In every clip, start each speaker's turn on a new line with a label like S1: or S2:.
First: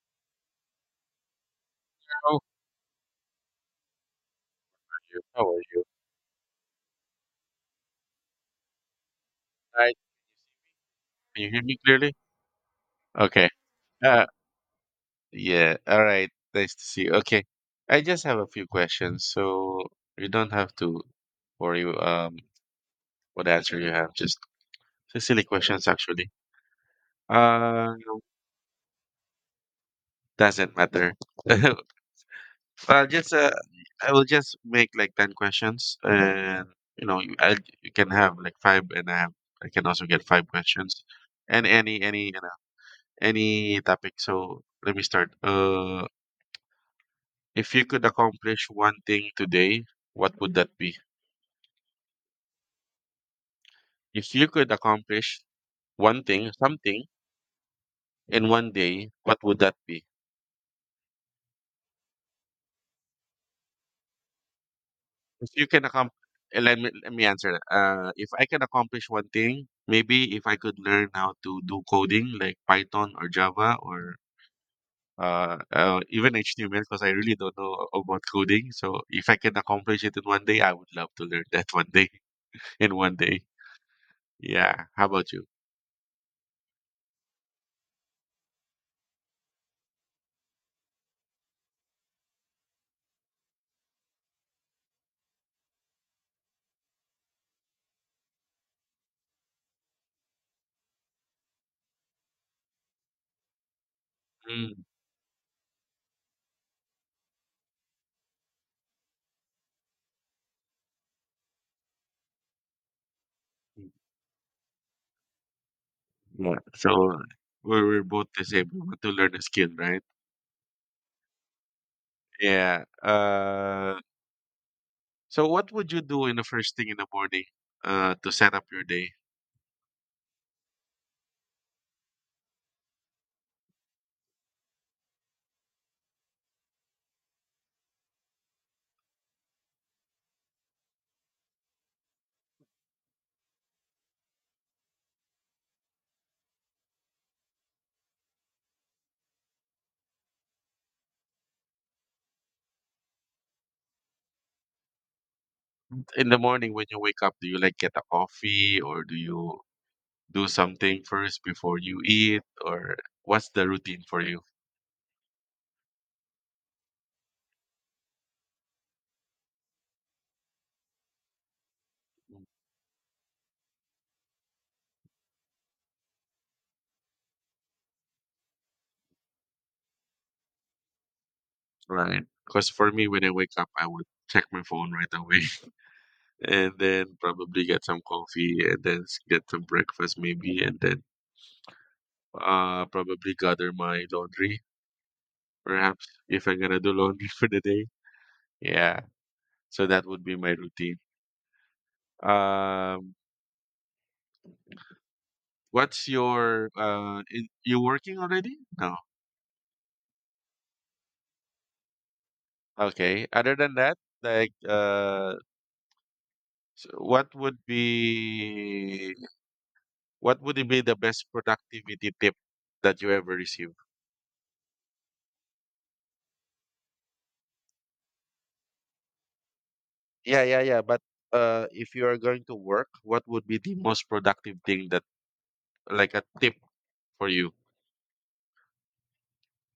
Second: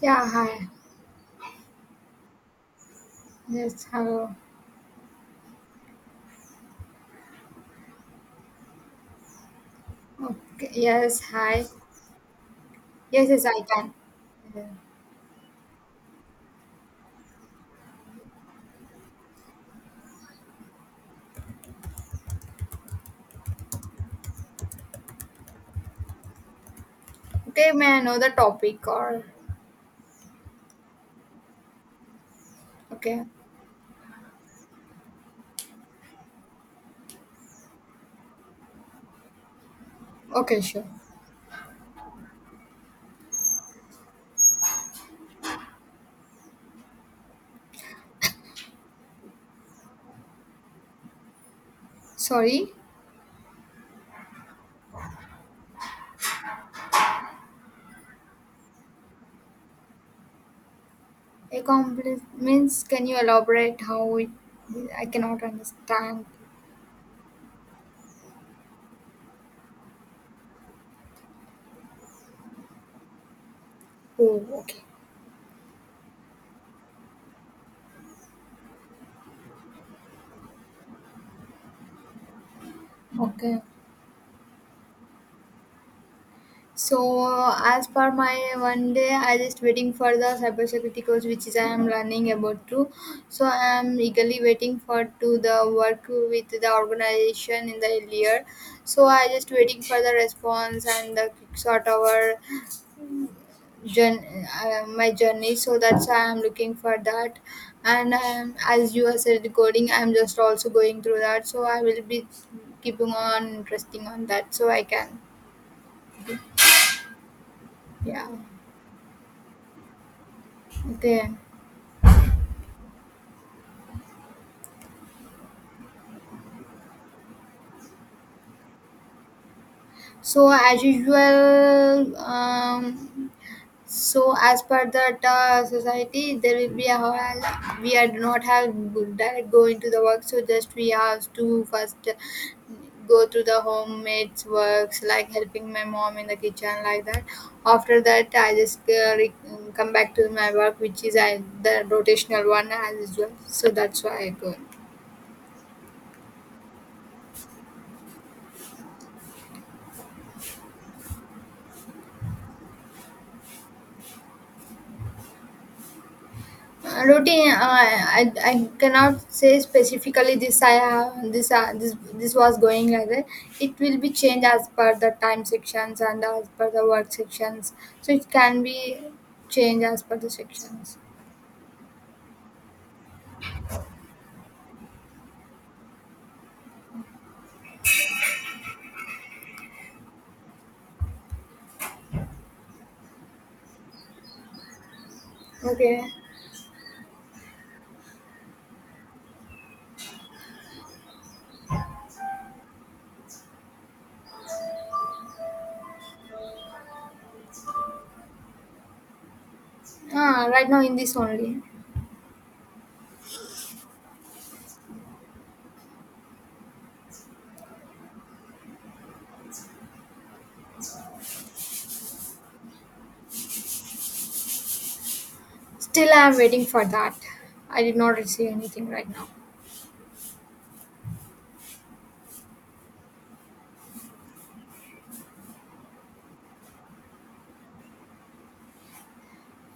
S1: Yeah, hi.
S2: Oh,
S1: Yes, hello.
S2: you? How are you? Hi.
S1: Okay, yes,
S2: Can you hear
S1: hi.
S2: me clearly?
S1: Yes, yes,
S2: Okay.
S1: I can.
S2: Uh,
S1: Yeah.
S2: yeah. All right. Nice to see you. Okay. I just have a few questions, so you don't have to worry what answer you have. Just silly questions, actually.
S1: Okay, may
S2: Uh,
S1: I know the topic or
S2: doesn't matter. Well,
S1: okay.
S2: just I will just make like 10 questions, and you know, you, I, you can have like five, and I can also get five
S1: Okay, sure.
S2: questions, and any. Any topic. So let me start. If you could accomplish one thing today, what would that be?
S1: Sorry.
S2: If you could accomplish one thing, something in one day, what would that be?
S1: A means can you elaborate how it I cannot
S2: If you can accomplish,
S1: understand.
S2: let me answer that. If I can accomplish one thing, maybe if I could learn how to do coding like Python or Java or
S1: Oh, okay.
S2: even HTML, because I really don't know about coding. So if I can accomplish it in one day, I would love to learn that one day in one day.
S1: Okay.
S2: Yeah, how about you?
S1: So as per my one day, I just waiting for the cybersecurity course which is I am learning about to. So I am eagerly waiting for to the work with the organization in the year. So I just waiting for the response and the quick sort our journey,
S2: Mm.
S1: my journey. So that's why I am looking for that. And as you have said, coding, I am just also going through that. So I will be keeping on interesting on that. So I can,
S2: Yeah, so we're
S1: yeah.
S2: both the same. We want to learn a skill, right?
S1: Okay.
S2: Yeah. So what would you do in the first thing in the morning, to set up your day?
S1: So as usual, so as per the society, there will be a whole, we are do not have direct go into the work. So just we have to first go through the homemade's works like helping my mom in the kitchen like that. After that, I just come back to my work, which is I, the rotational one as usual. So that's why I go.
S2: In the morning when you wake up, do you like get a coffee or do you do something first before you eat or what's the routine for you?
S1: Routine uh, I cannot say specifically this I have this was going like that. It will be changed as per the time sections and as per the work sections, so it can be changed as per the sections.
S2: Right. Because for me, when I wake up, I would check my phone right away and then probably get some coffee and then get some breakfast maybe and then probably gather my laundry,
S1: Okay.
S2: perhaps, if I'm gonna do laundry for the day. Yeah, so that would be my routine. Um, what's your you working already? No.
S1: Right now in this only,
S2: Okay. Other than that, like so what would be the best productivity tip that you ever received?
S1: still I am waiting for that. I did not receive anything right now.
S2: Yeah, yeah, yeah. But if you are going to work, what would be the most productive thing that like a tip for you?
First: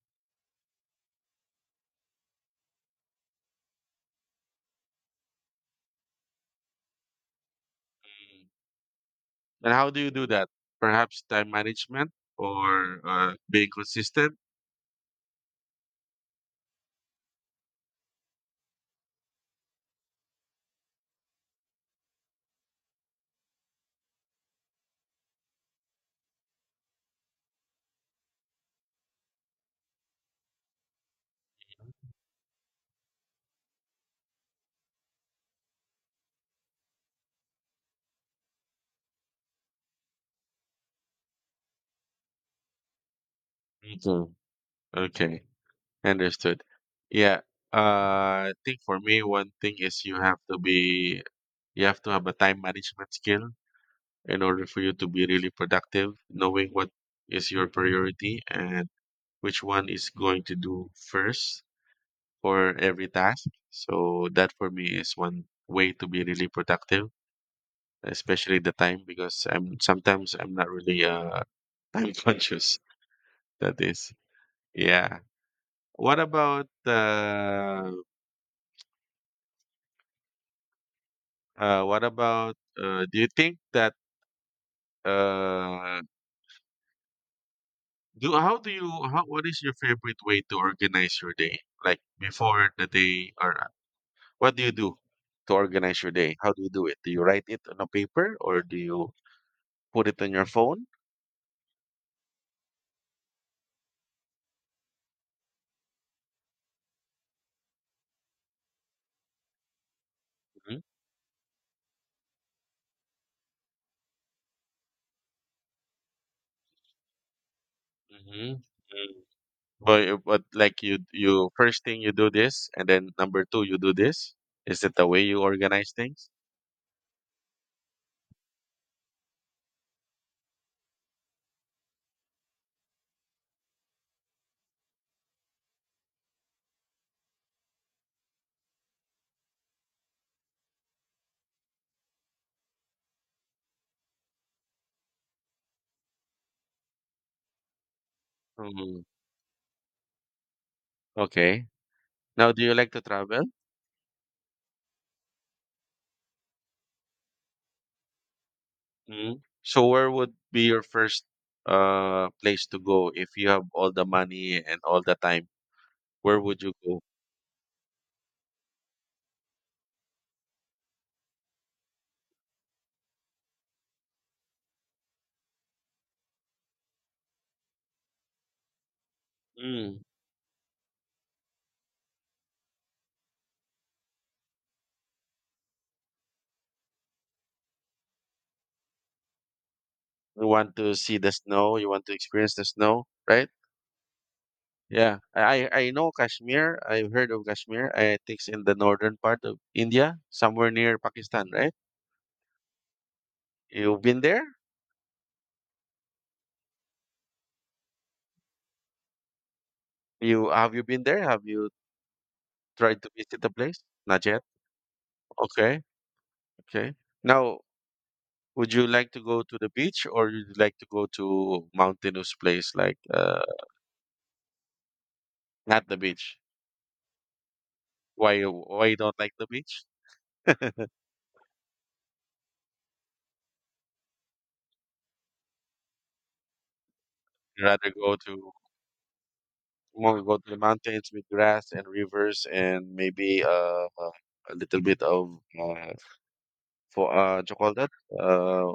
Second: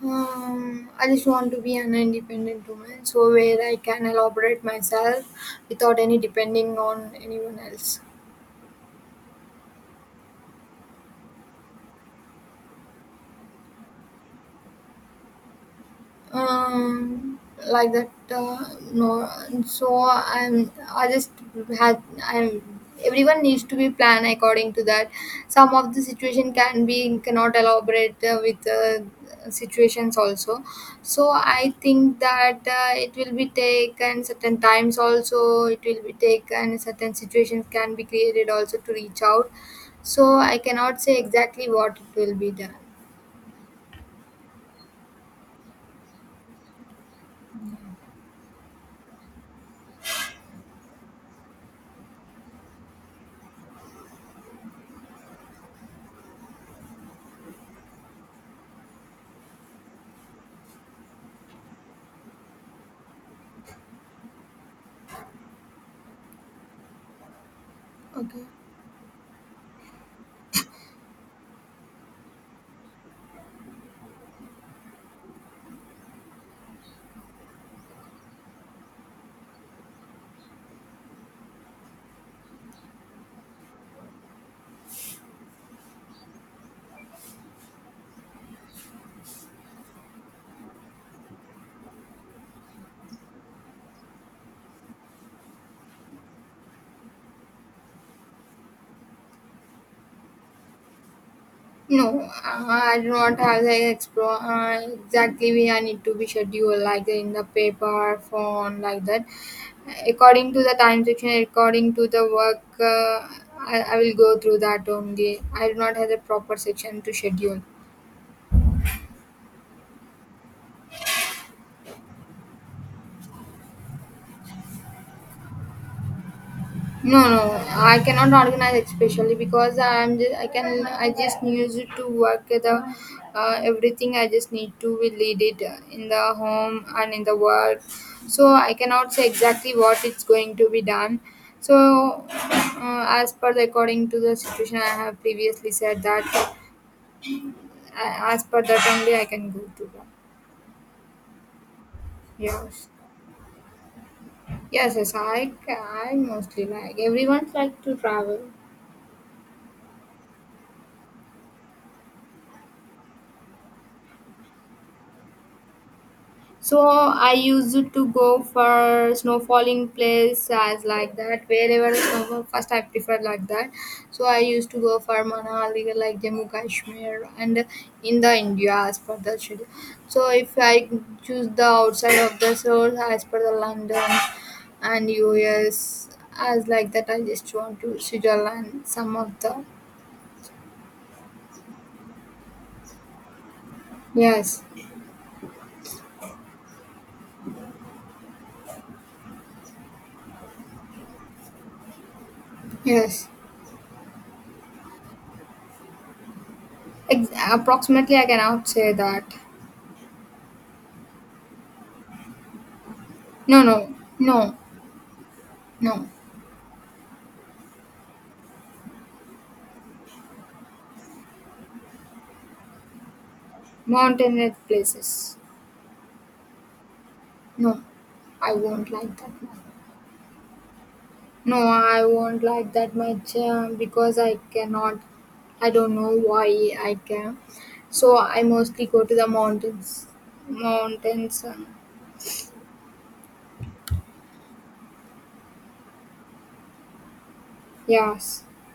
S1: I just want to be an independent woman, so where I can elaborate myself without any depending on anyone else.
S2: And how do you do that? Perhaps time management or being consistent?
S1: Um like that no, so I just had I'm Everyone needs to be planned according to that. Some of the situation can be cannot elaborate with situations also, so I think that it will be taken certain times also. It will be taken certain situations can be created also to reach out, so I cannot say exactly what it will be done.
S2: Mhm. Okay, understood. Yeah, I think for me, one thing is you have to be, you have to have a time management skill in order for you to be really productive, knowing what is your priority and which one is going to do first for every task. So that for me is one way to be really productive.
S1: Okay.
S2: Especially the time because I'm sometimes I'm not really time conscious. That is, yeah. What about uh, what about do you think that uh do how do you how what is your favorite way to organize your day? Like before the day or what do you do to organize your day? How do you do it? Do you write it on a paper or do you put it on your phone?
S1: No, I do not have the explore exactly we I need to be scheduled like in the paper, phone like that. According to the time section, according to the work, I will go through that only. I do not have the proper section to schedule.
S2: Mm-hmm. But like you first thing you do this, and then number two you do this. Is it the way you organize things?
S1: No, no, I cannot organize especially because I'm just, I can I just use it to work the everything. I just need to lead it in the home and in the work. So I cannot say exactly what it's going to be done. So as per the according to the situation, I have previously said that as per that
S2: Mm,
S1: only I can go to the
S2: okay. Now, do you
S1: yes.
S2: like to travel?
S1: Yes, yes, I mostly like everyone's like to travel.
S2: Mm. So, where would be your first place to go if you have all the money and all the time? Where would you
S1: So
S2: go?
S1: I used to go for snowfalling place as like that, wherever snow first I prefer like that. So I used to go for Manali like Jammu Kashmir and in the India as per the schedule.
S2: Mm.
S1: So if I choose the outside of the source as per the London and US, as like that I just want to Switzerland some of the
S2: You want to see the snow? You want to experience the snow, right?
S1: yes.
S2: Yeah, I know Kashmir. I've heard of Kashmir. I think it's in the northern part of India, somewhere near Pakistan, right?
S1: Yes.
S2: You've been there?
S1: Ex- approximately I cannot say that.
S2: You been there? Have you tried to visit the
S1: No,
S2: place?
S1: no,
S2: Not yet.
S1: no,
S2: Okay,
S1: no.
S2: okay. Now, would you like to go to the beach or would you like to go to mountainous place like
S1: Mountainous places.
S2: not the beach?
S1: No,
S2: Why you
S1: I
S2: why
S1: won't
S2: you
S1: like
S2: don't
S1: that
S2: like the
S1: much.
S2: beach?
S1: No, I won't like that much, because I cannot. I don't know why I can.
S2: You rather go
S1: So I
S2: to
S1: mostly go to the mountains.
S2: more go to the mountains with
S1: Mountains. And
S2: grass and rivers and maybe a little bit of for what you call that?
S1: yes.
S2: Uh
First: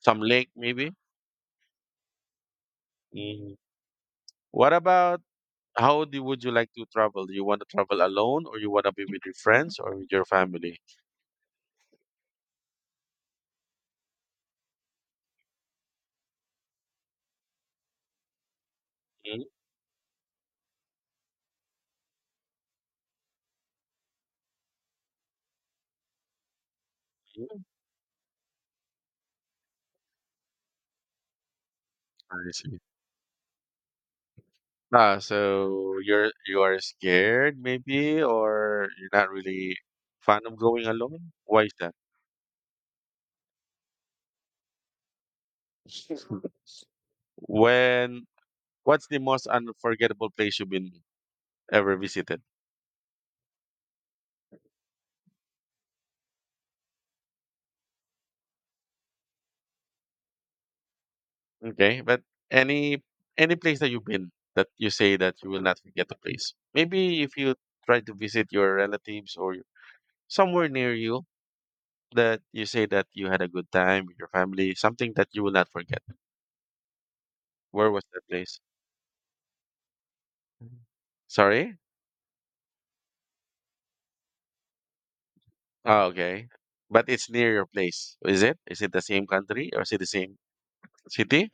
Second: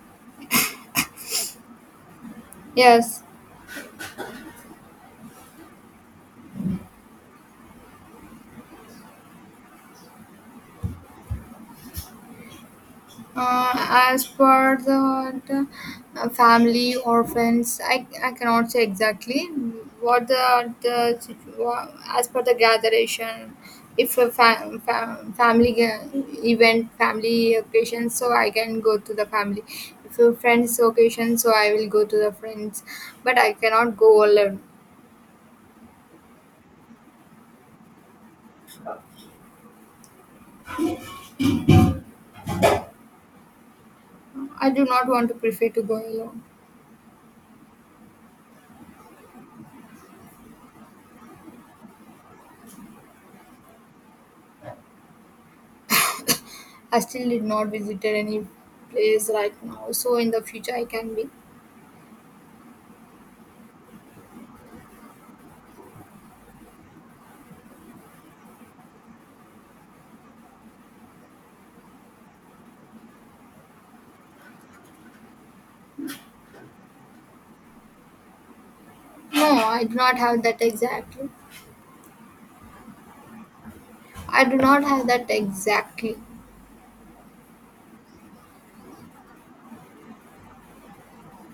S2: some lake maybe.
S1: Yes.
S2: Mm. What about How do would you like to travel? Do you want to travel alone or you want to be with your friends or with your family?
S1: Uh, as per the family or friends, I cannot say
S2: Mhm.
S1: exactly what as per the gatheration, if a event, family occasion, so I can go to the family. If a friends occasion, so I will go to the
S2: I see.
S1: friends, but I cannot go alone.
S2: Ah, so you are scared maybe or you're not really fan of going alone? Why is that?
S1: I do not want to prefer to go alone.
S2: When what's the most unforgettable place you've been ever visited?
S1: I still did not visited any place right now, so in the future I can be.
S2: Okay, but any any place that you've been that you say that you will not forget the place. Maybe if you try to visit your relatives or somewhere near you, that you say that you had a good time with your family, something that you will not forget. Where was that place?
S1: No, I do not have that
S2: Mhm.
S1: exactly.
S2: Sorry?
S1: I do not have that
S2: Oh,
S1: exactly.
S2: okay. But it's near your place, is it? Is it the same country or is it the same city?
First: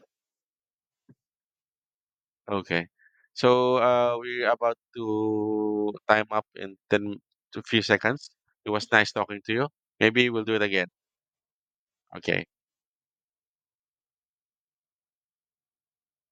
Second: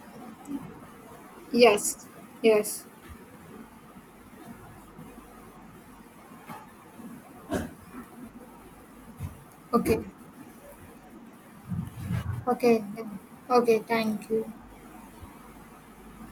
S1: Yes, yes.
S2: Okay. So we're about to time up in 10 to few seconds. It was nice talking to you.
S1: Okay,
S2: Maybe we'll do it again. Okay.
S1: okay, then. Okay. Thank you.